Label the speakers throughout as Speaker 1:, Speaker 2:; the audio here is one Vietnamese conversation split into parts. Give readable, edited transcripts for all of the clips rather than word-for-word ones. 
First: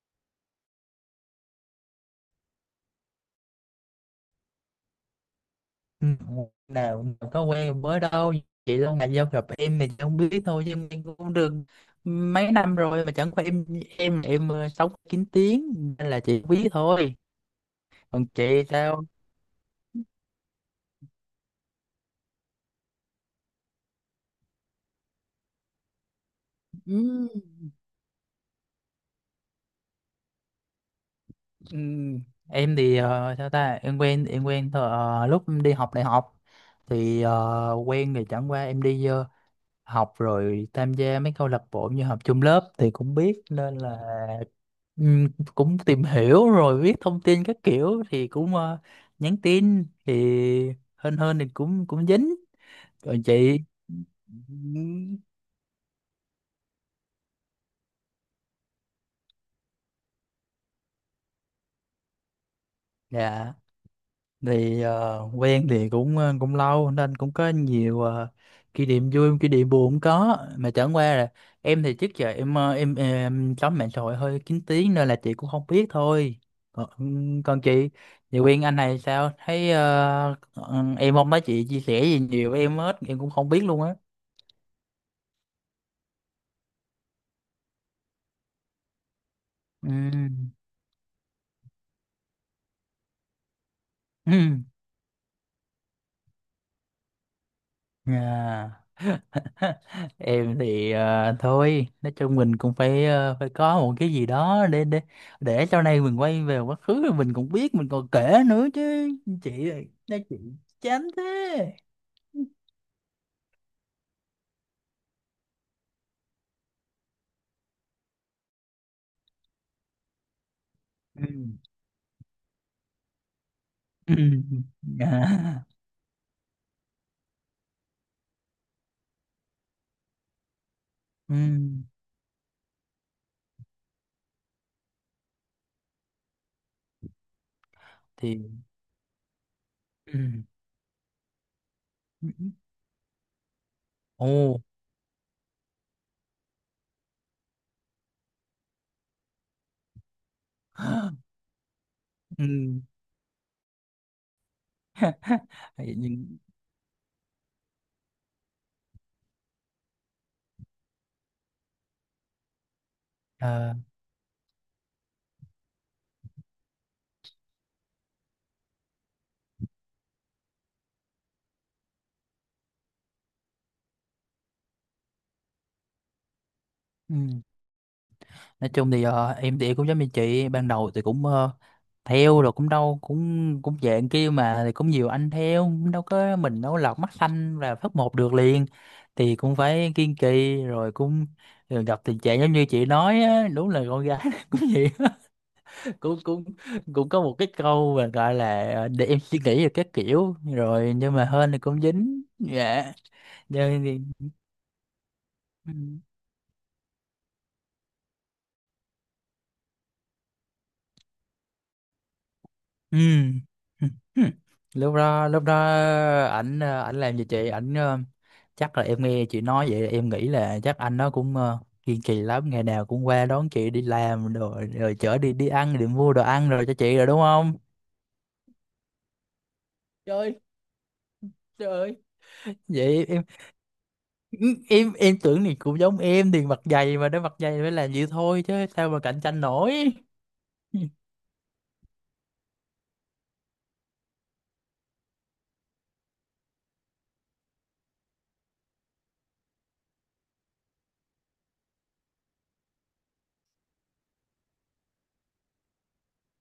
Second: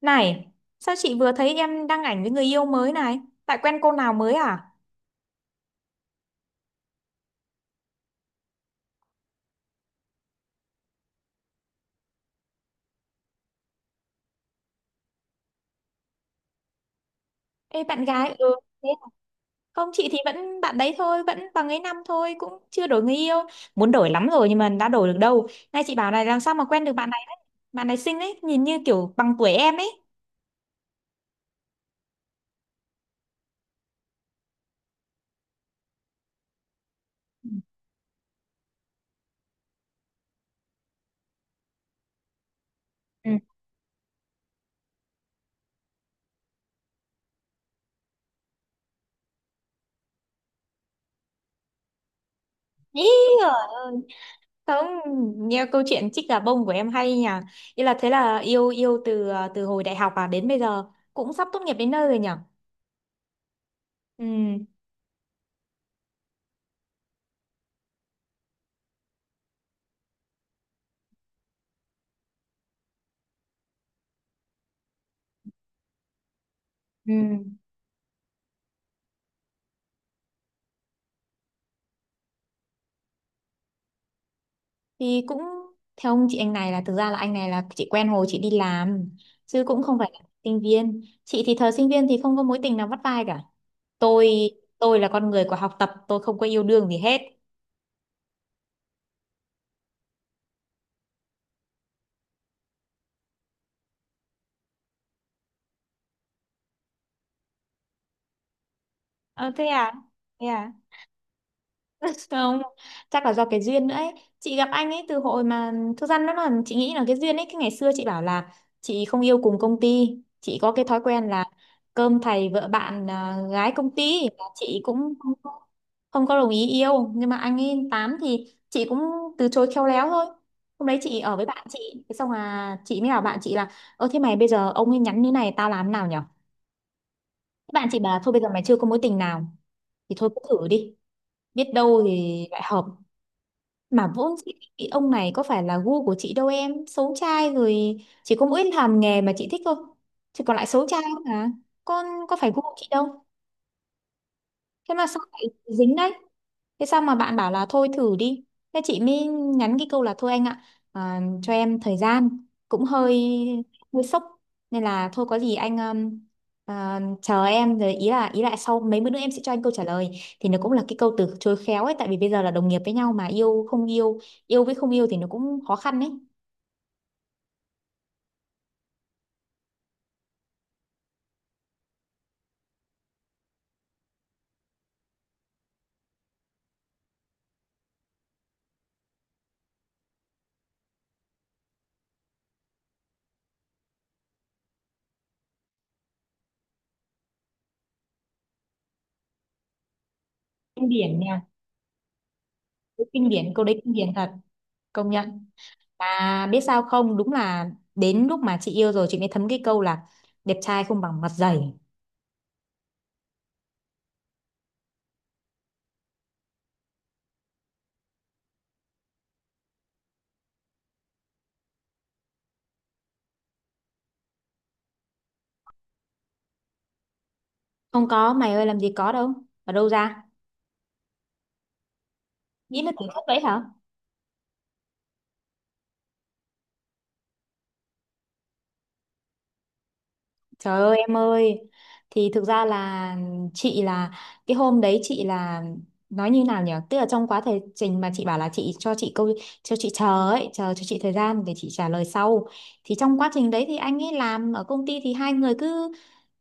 Speaker 1: Này, sao chị vừa thấy em đăng ảnh với người yêu mới này? Tại quen cô nào mới à?
Speaker 2: Ừ, nào nào có quen mới đâu. Chị lâu ngày giao gặp em thì chị không biết thôi, chứ em cũng được mấy năm rồi, mà chẳng qua em sống kín tiếng nên là chị biết thôi.
Speaker 1: Ê bạn
Speaker 2: Còn
Speaker 1: gái, ừ,
Speaker 2: chị
Speaker 1: thế
Speaker 2: sao?
Speaker 1: à? Không, chị thì vẫn bạn đấy thôi, vẫn bằng ấy năm thôi, cũng chưa đổi người yêu. Muốn đổi lắm rồi nhưng mà đã đổi được đâu. Nay chị bảo này làm sao mà quen được bạn này
Speaker 2: Ừ.
Speaker 1: đấy. Bạn này xinh ấy, nhìn như kiểu bằng tuổi em ấy.
Speaker 2: ừ, em thì sao ta, em quen lúc em đi học đại học thì quen, thì chẳng qua em đi học rồi tham gia mấy câu lạc bộ, như học chung lớp thì cũng
Speaker 1: Ừ.
Speaker 2: biết, nên là ừm, cũng tìm hiểu rồi biết thông tin các kiểu, thì cũng nhắn tin thì hên hên thì cũng cũng dính.
Speaker 1: Ý
Speaker 2: Còn
Speaker 1: giời
Speaker 2: chị?
Speaker 1: ơi. Không,
Speaker 2: ừm,
Speaker 1: nghe câu chuyện chích gà bông của em hay nhỉ. Ý là thế là yêu yêu từ hồi đại học à đến bây giờ cũng sắp tốt nghiệp đến nơi rồi nhỉ.
Speaker 2: dạ,
Speaker 1: Ừ.
Speaker 2: thì quen thì cũng cũng lâu nên cũng có nhiều kỷ niệm vui, kỷ niệm buồn cũng có, mà chẳng qua là em thì trước giờ em chấm mạng xã hội hơi kín tiếng nên là chị cũng không biết thôi. còn,
Speaker 1: Ừ.
Speaker 2: còn chị chị quen anh này, sao thấy em không thấy chị chia sẻ gì nhiều với em hết, em cũng không biết luôn á.
Speaker 1: Thì cũng theo ông chị anh này là thực ra là anh này là chị quen hồi chị đi làm chứ cũng không phải là
Speaker 2: Ừ.
Speaker 1: sinh viên. Chị thì thời sinh viên thì không có mối tình nào vắt vai cả. Tôi
Speaker 2: Ừ.
Speaker 1: tôi là con người của học tập, tôi không có yêu đương gì hết.
Speaker 2: À. Em thì thôi, nói chung mình cũng phải phải có một cái gì đó để để sau này mình quay về quá khứ rồi mình cũng biết, mình còn kể nữa chứ.
Speaker 1: Ờ thế
Speaker 2: Chị
Speaker 1: à?
Speaker 2: nói, chị
Speaker 1: Thế à?
Speaker 2: chán thế.
Speaker 1: Không, chắc là do cái duyên nữa ấy, chị gặp anh ấy từ hồi mà, thực ra nó là chị nghĩ là cái duyên ấy, cái ngày xưa chị bảo là chị không yêu cùng công ty, chị có cái thói
Speaker 2: Ừ.
Speaker 1: quen là cơm thầy vợ bạn à, gái công
Speaker 2: Ừ.
Speaker 1: ty là chị cũng không có
Speaker 2: À.
Speaker 1: không có đồng ý yêu, nhưng mà anh ấy tám thì chị cũng từ chối khéo léo thôi. Hôm đấy chị
Speaker 2: Ừ.
Speaker 1: ở với bạn chị, thế xong là chị mới bảo bạn chị là, ơ thế mày bây giờ ông ấy nhắn như này tao làm thế nào nhở? Thế bạn chị bảo thôi bây
Speaker 2: Thì
Speaker 1: giờ mày chưa có mối tình nào thì thôi cứ
Speaker 2: ừ.
Speaker 1: thử đi, biết đâu thì lại hợp, mà
Speaker 2: Ồ.
Speaker 1: vốn dĩ cái ông này có phải là gu của chị đâu em. Xấu trai rồi. Chỉ có mỗi làm nghề mà chị thích thôi. Chứ còn lại xấu trai không à. Con có
Speaker 2: Ừ.
Speaker 1: phải gu của chị đâu. Thế mà sao lại dính đấy?
Speaker 2: Nhưng
Speaker 1: Thế sao mà bạn bảo là thôi thử đi? Thế chị mới nhắn cái câu là thôi anh ạ, cho em thời gian cũng hơi
Speaker 2: ờ,
Speaker 1: hơi sốc, nên là thôi có gì anh chờ em, rồi ý là sau mấy bữa nữa em sẽ cho anh câu trả lời, thì nó cũng là cái câu từ chối khéo ấy, tại vì bây giờ là đồng nghiệp với nhau mà yêu không yêu, yêu với không yêu thì nó cũng khó khăn ấy.
Speaker 2: ừ. Nói chung thì em thì cũng giống như chị, ban đầu thì cũng theo rồi cũng đâu, cũng cũng dạng kia mà, thì cũng nhiều anh theo, cũng đâu có mình, đâu có lọt mắt xanh là phát một được liền, thì cũng phải kiên trì, rồi cũng rồi gặp tình trạng giống như chị nói á, đúng là con gái cũng vậy á. Cũng cũng cũng có một cái câu mà gọi là để em suy nghĩ về các kiểu
Speaker 1: Kinh
Speaker 2: rồi, nhưng
Speaker 1: điển
Speaker 2: mà
Speaker 1: nha,
Speaker 2: hên thì cũng dính. Dạ.
Speaker 1: kinh điển câu đấy,
Speaker 2: Nhưng
Speaker 1: kinh điển
Speaker 2: thì
Speaker 1: thật, công nhận.
Speaker 2: ừ.
Speaker 1: Mà biết sao không, đúng là đến lúc mà chị yêu rồi chị mới thấm cái câu là đẹp trai không bằng mặt dày.
Speaker 2: Ừ. Ừ. Ừ. Lúc đó ảnh ảnh làm gì chị, ảnh chắc là em nghe chị nói vậy, em nghĩ là chắc anh nó cũng kiên trì lắm, ngày nào cũng qua đón chị đi làm, rồi rồi chở đi, đi ăn, đi mua đồ ăn rồi cho chị rồi, đúng không?
Speaker 1: Không có, mày ơi làm gì có đâu. Ở đâu
Speaker 2: Trời
Speaker 1: ra?
Speaker 2: ơi, trời ơi.
Speaker 1: Nghĩ là
Speaker 2: Vậy
Speaker 1: tưởng
Speaker 2: em
Speaker 1: chất đấy hả?
Speaker 2: ừ, em tưởng thì cũng giống em, thì mặt dày mà, nó mặt dày phải làm vậy thôi, chứ sao mà cạnh tranh nổi. Ừ.
Speaker 1: Trời ơi em ơi. Thì thực ra là chị là, cái hôm đấy chị là, nói như nào nhỉ, tức là trong quá thời trình mà chị bảo là chị cho chị câu, cho chị chờ ấy, chờ cho chị thời gian để chị trả lời sau, thì trong quá trình đấy thì anh ấy làm ở công ty, thì hai người cứ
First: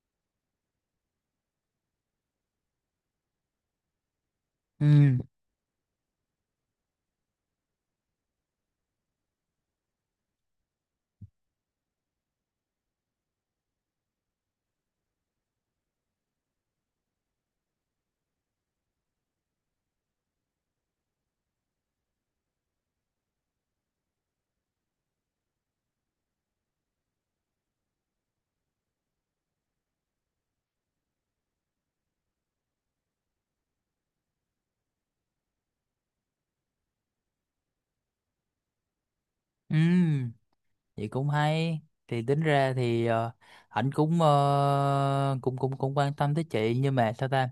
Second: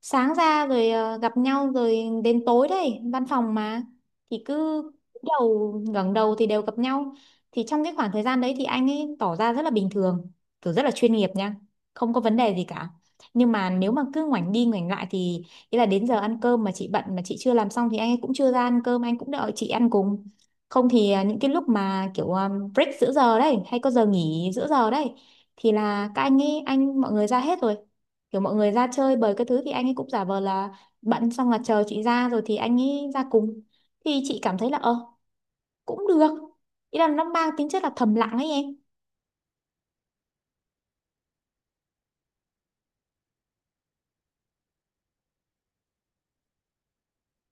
Speaker 1: sáng ra rồi gặp nhau, rồi đến tối đấy, văn phòng mà, thì cứ
Speaker 2: Ừ.
Speaker 1: cúi đầu ngẩng đầu thì đều gặp nhau. Thì trong cái khoảng thời gian đấy thì anh ấy tỏ ra rất là bình thường, kiểu rất là chuyên nghiệp nha, không có vấn đề gì cả, nhưng mà nếu mà cứ ngoảnh đi ngoảnh lại thì, ý là đến giờ ăn cơm mà chị bận mà chị chưa làm xong thì anh ấy cũng chưa ra ăn cơm, anh cũng đợi chị ăn cùng, không thì những cái lúc mà kiểu break giữa giờ đấy, hay có giờ nghỉ giữa giờ đấy thì là các anh ấy anh mọi người ra hết rồi, kiểu mọi người ra chơi bời cái thứ thì anh ấy cũng giả vờ là bận, xong là chờ chị ra rồi thì anh ấy ra cùng, thì chị cảm thấy là cũng được, ý là nó mang tính chất là thầm lặng ấy em.
Speaker 2: Ừ. Vậy cũng hay, thì tính ra thì ảnh cũng cũng quan tâm tới chị, nhưng mà sao ta,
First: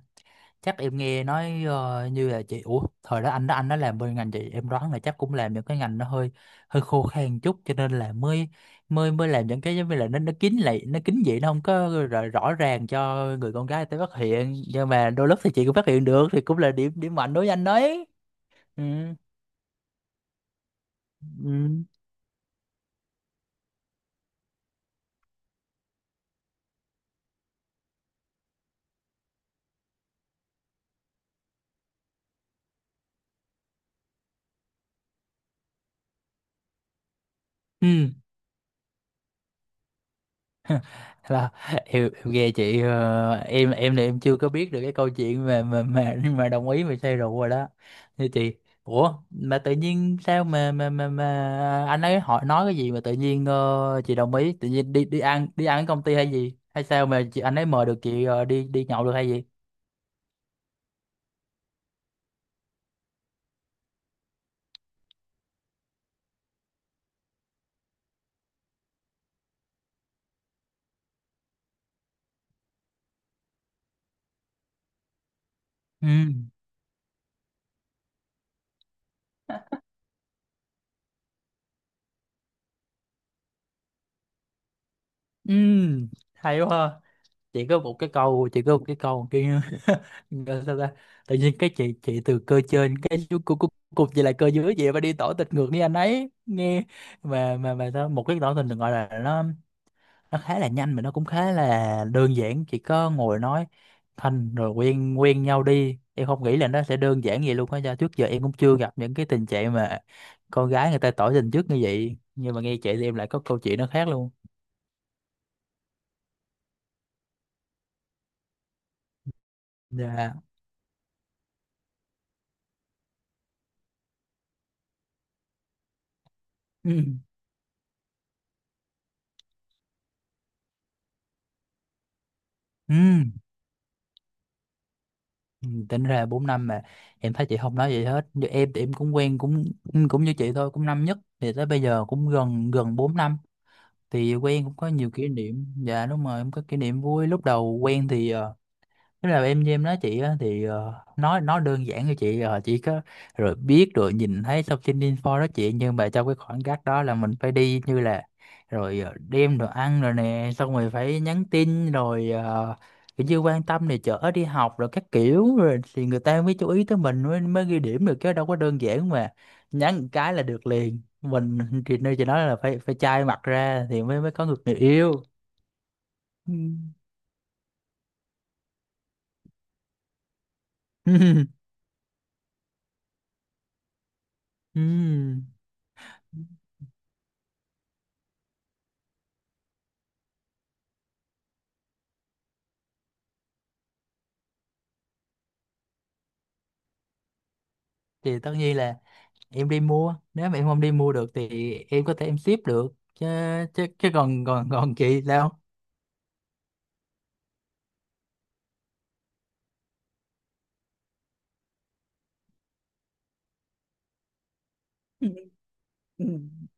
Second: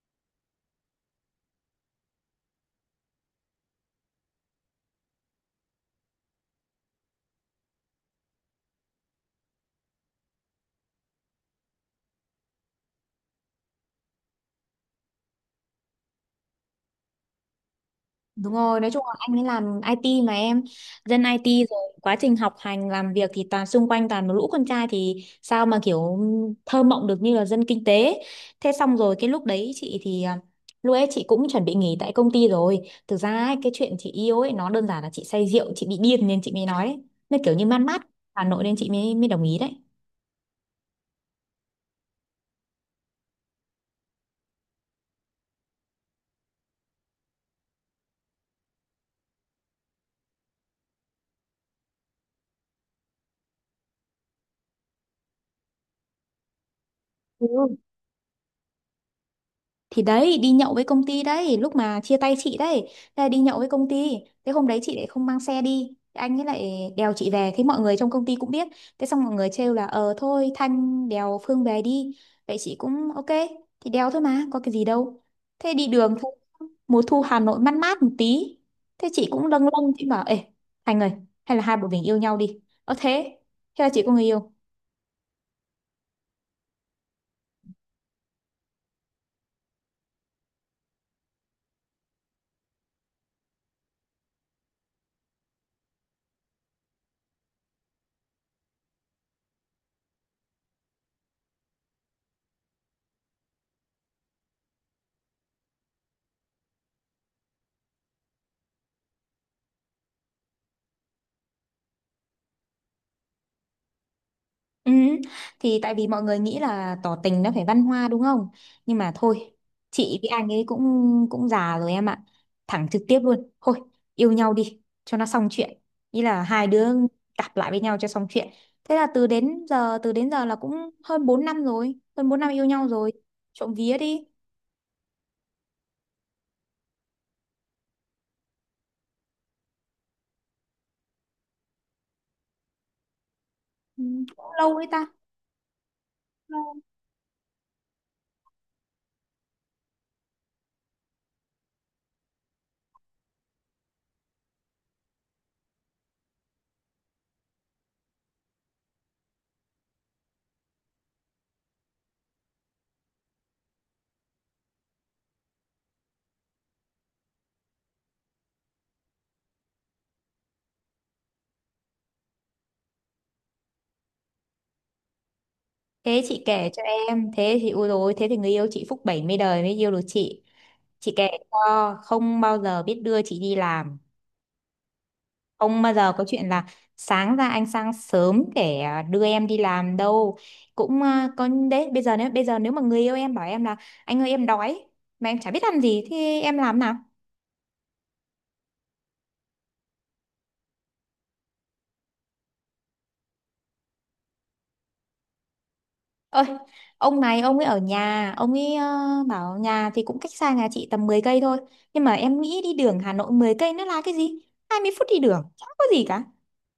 Speaker 2: chắc em nghe nói như là chị, ủa thời đó anh đó, anh đó làm bên ngành chị, em đoán là chắc cũng làm những cái ngành nó hơi hơi khô khan chút, cho nên là mới mới mới làm những cái giống như là nó kín lại, nó kín vậy, nó không có rõ, rõ ràng cho người con gái tới phát hiện, nhưng mà đôi lúc thì chị cũng phát hiện được, thì cũng là điểm điểm mạnh đối với anh đấy.
Speaker 1: Đúng rồi,
Speaker 2: Ừ.
Speaker 1: nói chung là anh ấy làm IT mà em, dân IT rồi
Speaker 2: Ừ.
Speaker 1: quá trình học hành làm việc thì toàn xung quanh toàn một lũ con trai thì sao mà kiểu thơ mộng được như là dân kinh tế. Thế xong rồi cái lúc đấy lúc ấy chị cũng chuẩn bị nghỉ tại công ty rồi. Thực ra ấy, cái chuyện chị yêu ấy nó đơn giản là chị say rượu chị bị điên nên chị mới nói đấy. Nó kiểu như man
Speaker 2: Ừ
Speaker 1: mát Hà Nội nên chị mới mới đồng ý đấy.
Speaker 2: là em nghe chị em thì em chưa có biết được cái câu chuyện mà mà đồng ý mà say rượu rồi đó, như chị. Ủa mà tự nhiên sao mà mà anh ấy hỏi nói cái gì mà tự nhiên chị đồng ý tự nhiên, đi đi ăn, đi ăn ở công ty hay gì, hay sao mà chị,
Speaker 1: Ừ,
Speaker 2: anh ấy mời được chị đi đi nhậu được hay gì?
Speaker 1: thì đấy đi nhậu với công ty đấy, lúc mà chia tay chị đấy, thế là đi nhậu với công ty, thế hôm đấy chị lại không mang xe đi, thế anh ấy lại đèo chị về, thế mọi người trong công ty cũng biết, thế xong mọi người trêu là ờ thôi Thanh đèo Phương về đi, vậy chị cũng ok, thì đèo thôi mà có cái gì đâu, thế đi
Speaker 2: Ừ.
Speaker 1: đường thu, mùa thu Hà Nội mát mát một tí, thế chị cũng lâng lâng, chị bảo ê Thành ơi, hay là hai bọn mình yêu nhau đi. Ờ thế Thế là chị có người yêu.
Speaker 2: Ừ. Hay quá ha. Chỉ có một cái câu, chỉ có một cái câu kia. Gọi sao ta, tự nhiên cái chị từ cơ trên cái chú cục gì là cơ dưới vậy, mà đi tỏ tình ngược, đi anh ấy nghe, mà sao một cái tỏ tình được, gọi là nó khá là nhanh, mà nó cũng khá là đơn giản, chỉ có ngồi nói thành rồi quen quen nhau đi. Em không nghĩ là nó sẽ đơn giản vậy luôn á, do trước giờ em cũng chưa gặp những cái tình trạng mà con gái người ta tỏ tình trước như vậy, nhưng mà nghe chị thì em lại có câu chuyện nó khác luôn.
Speaker 1: Ừ, thì tại vì mọi người nghĩ là tỏ tình nó phải văn hoa đúng không? Nhưng mà thôi, chị với
Speaker 2: Dạ.
Speaker 1: anh ấy cũng cũng già rồi em ạ. Thẳng trực tiếp luôn. Thôi, yêu nhau đi cho nó xong chuyện. Ý là hai đứa
Speaker 2: Ừ.
Speaker 1: cặp lại với nhau cho xong chuyện. Thế là từ đến giờ, là cũng hơn 4 năm rồi, hơn 4 năm yêu nhau
Speaker 2: Ừ.
Speaker 1: rồi. Trộm vía đi.
Speaker 2: Ừ, tính ra 4 năm mà em thấy chị không nói gì hết, như em thì em cũng quen cũng ừ, cũng như chị thôi, cũng năm nhất thì tới bây giờ cũng gần gần 4 năm,
Speaker 1: Ừ,
Speaker 2: thì
Speaker 1: cũng
Speaker 2: quen cũng
Speaker 1: lâu đấy
Speaker 2: có
Speaker 1: ta.
Speaker 2: nhiều kỷ niệm. Dạ, đúng rồi, em có kỷ
Speaker 1: Lâu.
Speaker 2: niệm vui lúc đầu quen thì thế là em với em nói chị á, thì nói đơn giản cho chị chỉ có rồi biết, rồi nhìn thấy thông tin info đó chị, nhưng mà trong cái khoảng cách đó là mình phải đi như là, rồi đem đồ ăn rồi nè, xong rồi phải nhắn tin rồi kiểu như quan tâm này, chở đi học rồi các kiểu, rồi thì người ta mới chú ý tới mình, mới mới ghi điểm được, chứ đâu có đơn giản mà nhắn một cái là được liền mình. Thì nơi chị nói là phải phải chai mặt ra thì mới mới có được người yêu.
Speaker 1: Thế chị
Speaker 2: Ừ.
Speaker 1: kể cho em, thế thì ui rồi, thế thì người yêu chị phúc 70 đời mới yêu được chị. Chị kể cho, không bao giờ biết đưa chị đi làm.
Speaker 2: Ừ.
Speaker 1: Không bao giờ có chuyện là sáng ra anh sang sớm để đưa em đi làm đâu. Có đấy, bây giờ nếu mà người yêu em bảo em là anh ơi em đói, mà em chả biết ăn gì thì em làm nào?
Speaker 2: Thì tất nhiên là em đi mua, nếu mà em không đi mua được thì em có thể em ship được chứ. Chứ còn còn còn chị sao?
Speaker 1: Ơi, ông này ông ấy ở nhà, ông ấy bảo nhà thì cũng cách xa nhà chị tầm 10 cây thôi. Nhưng mà em nghĩ đi đường Hà Nội 10 cây nó là cái gì? 20 phút đi
Speaker 2: Ừ.
Speaker 1: đường, chả có gì cả.
Speaker 2: Ừ.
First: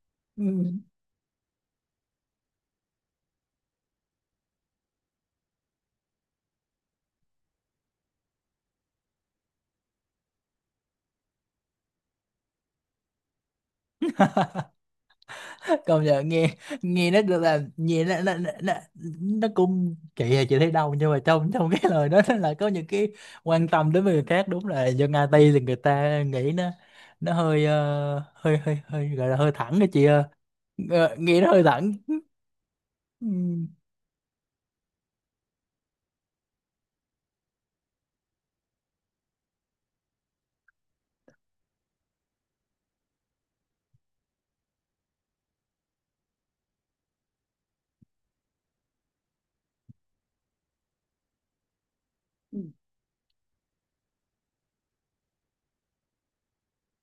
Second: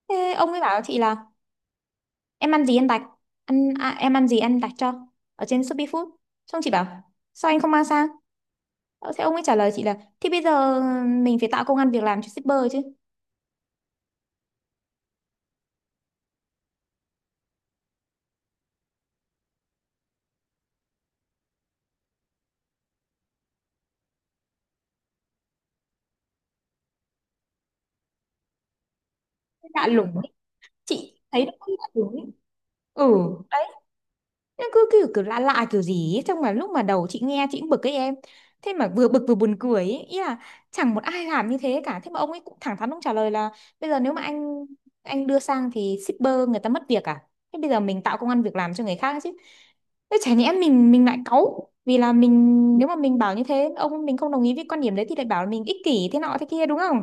Speaker 1: Thế
Speaker 2: Ừ.
Speaker 1: ông ấy bảo chị là em ăn gì ăn đặt, em ăn gì ăn đặt cho, ở trên Shopee Food. Xong chị bảo sao anh không mang sang? Thế ông ấy trả lời chị là, thì bây giờ mình phải tạo công ăn việc làm cho shipper chứ.
Speaker 2: Công nhận, nghe nghe nó được, là nghe nó, nó cũng kỳ, là chị thấy đâu, nhưng mà trong trong cái lời đó nó là có những cái quan tâm đến người khác. Đúng là dân IT thì người ta nghĩ nó hơi hơi gọi là hơi thẳng đó
Speaker 1: Lạ
Speaker 2: chị
Speaker 1: lùng
Speaker 2: ơi.
Speaker 1: ấy.
Speaker 2: Ờ,
Speaker 1: Chị
Speaker 2: nghe
Speaker 1: thấy
Speaker 2: nó
Speaker 1: nó
Speaker 2: hơi
Speaker 1: không lạ
Speaker 2: thẳng.
Speaker 1: lùng ấy. Ừ.
Speaker 2: Ừ.
Speaker 1: Đấy, nó cứ kiểu kiểu lạ lạ kiểu gì ấy. Trong mà lúc mà đầu chị nghe chị cũng bực ấy em, thế mà vừa bực vừa buồn cười ấy. Ý là chẳng một ai làm như thế cả, thế mà ông ấy cũng thẳng thắn ông trả lời là, bây giờ nếu mà anh đưa sang thì shipper người ta mất việc à, thế bây giờ mình tạo công ăn việc làm cho người khác chứ, thế chả nhẽ mình lại cáu vì là mình, nếu mà mình bảo như thế ông mình không đồng ý với quan điểm đấy thì lại bảo là mình ích kỷ thế nọ thế kia đúng không.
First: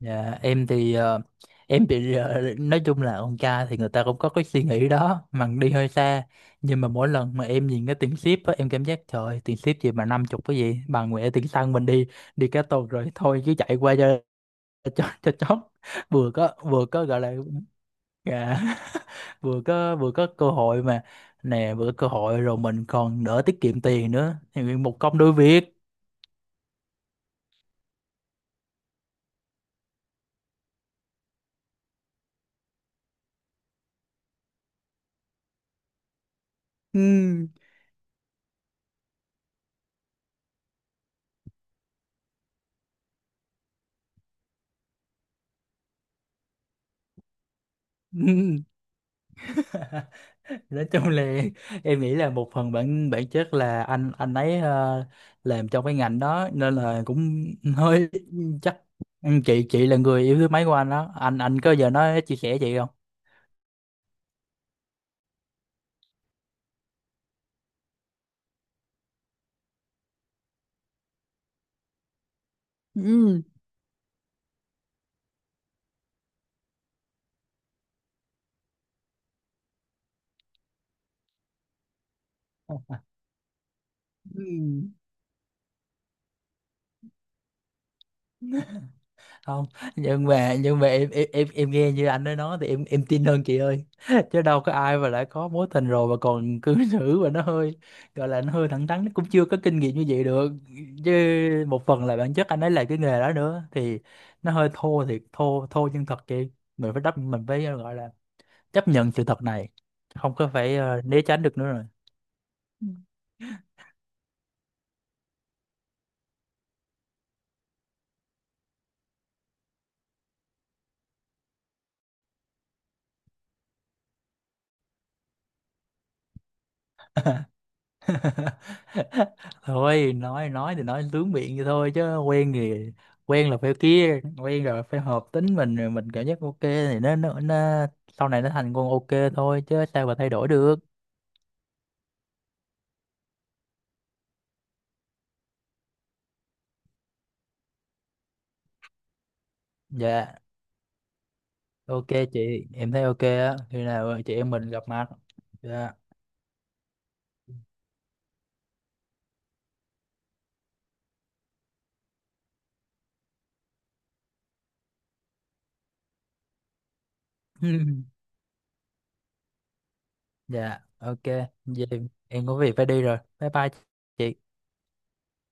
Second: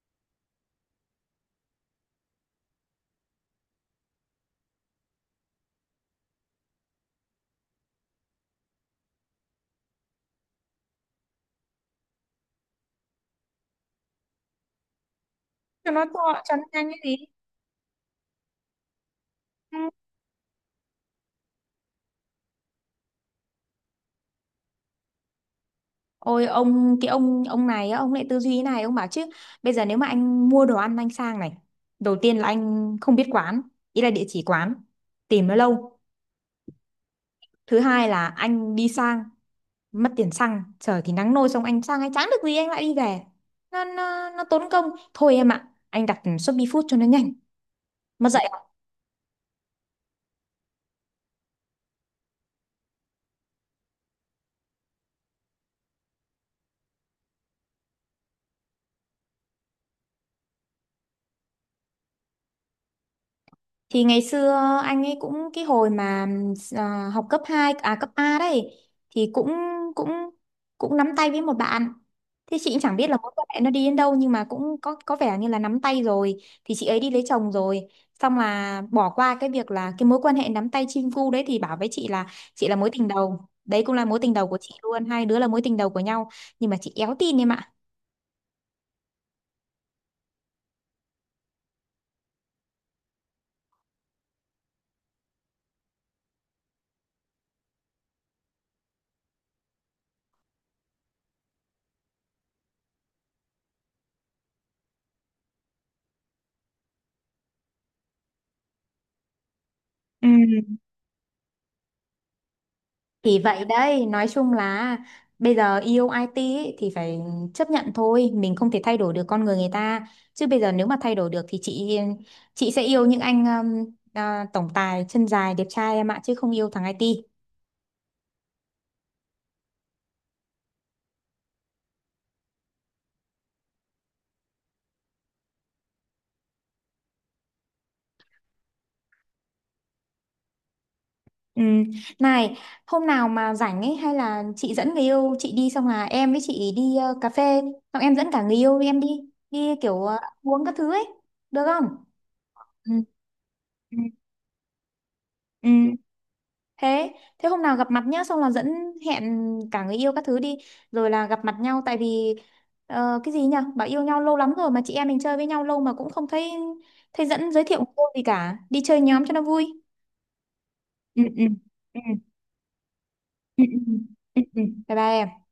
Speaker 2: Dạ, em thì em bị nói chung là con trai thì người ta cũng có cái suy nghĩ đó mà đi hơi xa, nhưng mà mỗi lần mà em nhìn cái tiền ship á em cảm giác trời ơi, tiền ship gì mà 50, cái gì bà nguyện, tiền xăng mình đi, đi cả tuần rồi, thôi chứ chạy qua cho cho chót,
Speaker 1: Cho nó to,
Speaker 2: vừa có
Speaker 1: cho nó
Speaker 2: vừa
Speaker 1: nhanh cái
Speaker 2: có gọi
Speaker 1: gì.
Speaker 2: là dạ, vừa
Speaker 1: Ừ.
Speaker 2: có vừa có cơ hội mà, nè vừa có cơ hội rồi mình còn đỡ tiết kiệm tiền nữa, thì một công đôi việc.
Speaker 1: Ôi ông cái ông này á, ông lại tư duy thế này, ông bảo chứ bây giờ nếu mà anh mua đồ ăn anh sang này, đầu tiên là anh không biết quán, ý là địa chỉ quán, tìm nó lâu,
Speaker 2: Ừ.
Speaker 1: thứ hai là anh đi sang mất tiền xăng, trời thì nắng nôi, xong anh sang anh chẳng được gì anh lại đi về, nó tốn công, thôi em ạ anh đặt Shopee Food cho nó nhanh mà dậy.
Speaker 2: Nói chung là em nghĩ là một phần bản bản chất là anh ấy làm trong cái ngành đó nên là cũng hơi, chắc, chị là người yêu thứ mấy của anh đó, anh có giờ nói chia sẻ chị không?
Speaker 1: Thì ngày xưa anh ấy cũng cái hồi mà học cấp 2 à cấp A đấy thì cũng cũng cũng nắm tay với một bạn. Thế chị cũng chẳng biết là mối
Speaker 2: Ừ.
Speaker 1: quan hệ nó đi đến đâu nhưng mà cũng có vẻ như là nắm tay rồi thì chị ấy đi lấy chồng rồi. Xong là bỏ qua cái việc là cái mối quan hệ nắm tay chim cu đấy thì bảo với chị là mối tình đầu. Đấy cũng là mối tình
Speaker 2: Ừ.
Speaker 1: đầu của chị luôn, hai đứa là mối tình đầu của nhau, nhưng mà chị éo tin em ạ.
Speaker 2: Không, nhưng mà em nghe như anh ấy nói thì em tin hơn chị ơi chứ đâu có ai mà đã có mối tình rồi mà còn cư xử, và nó hơi gọi là nó hơi thẳng thắn, nó cũng chưa có kinh nghiệm như vậy được chứ. Một phần là bản chất anh ấy là cái nghề đó nữa, thì nó hơi thô thiệt, thô thô nhưng thật chị. Mình phải đắp, mình phải gọi là chấp nhận sự thật này,
Speaker 1: Ừ.
Speaker 2: không có phải né tránh được nữa rồi.
Speaker 1: Thì vậy đấy, nói chung là bây giờ yêu IT ấy, thì phải chấp nhận thôi, mình không thể thay đổi được con người người ta. Chứ bây giờ nếu mà thay đổi được thì chị sẽ yêu những anh tổng tài chân dài đẹp trai em ạ, chứ không yêu thằng IT.
Speaker 2: Thôi, nói thì nói lướng miệng vậy thôi, chứ quen thì quen là phải kia, quen rồi phải hợp tính mình, rồi mình cảm giác ok thì nó sau này nó thành con ok, thôi chứ sao mà thay đổi được.
Speaker 1: Ừ. Này, hôm nào mà rảnh ấy hay là chị dẫn người yêu chị đi, xong là em với chị đi cà phê, xong em dẫn cả người yêu em đi, đi kiểu
Speaker 2: Dạ
Speaker 1: uống các thứ ấy, được không?
Speaker 2: ok chị,
Speaker 1: Ừ.
Speaker 2: em thấy ok á, khi
Speaker 1: Ừ.
Speaker 2: nào chị em mình gặp mặt.
Speaker 1: Ừ.
Speaker 2: Dạ.
Speaker 1: Thế hôm nào gặp mặt nhá, xong là dẫn, hẹn cả người yêu các thứ đi, rồi là gặp mặt nhau, tại vì cái gì nhỉ? Bảo yêu nhau lâu lắm rồi mà chị em mình chơi với nhau lâu mà cũng không thấy thấy dẫn giới thiệu cô gì cả. Đi chơi nhóm cho nó vui.
Speaker 2: Dạ
Speaker 1: Ừ,
Speaker 2: ok.
Speaker 1: ừ.
Speaker 2: Vậy
Speaker 1: Ừ, ừ.
Speaker 2: em có việc phải đi rồi, bye
Speaker 1: Ừ,
Speaker 2: bye
Speaker 1: ừ.
Speaker 2: chị.
Speaker 1: Ừ, ừ. Bye bye em.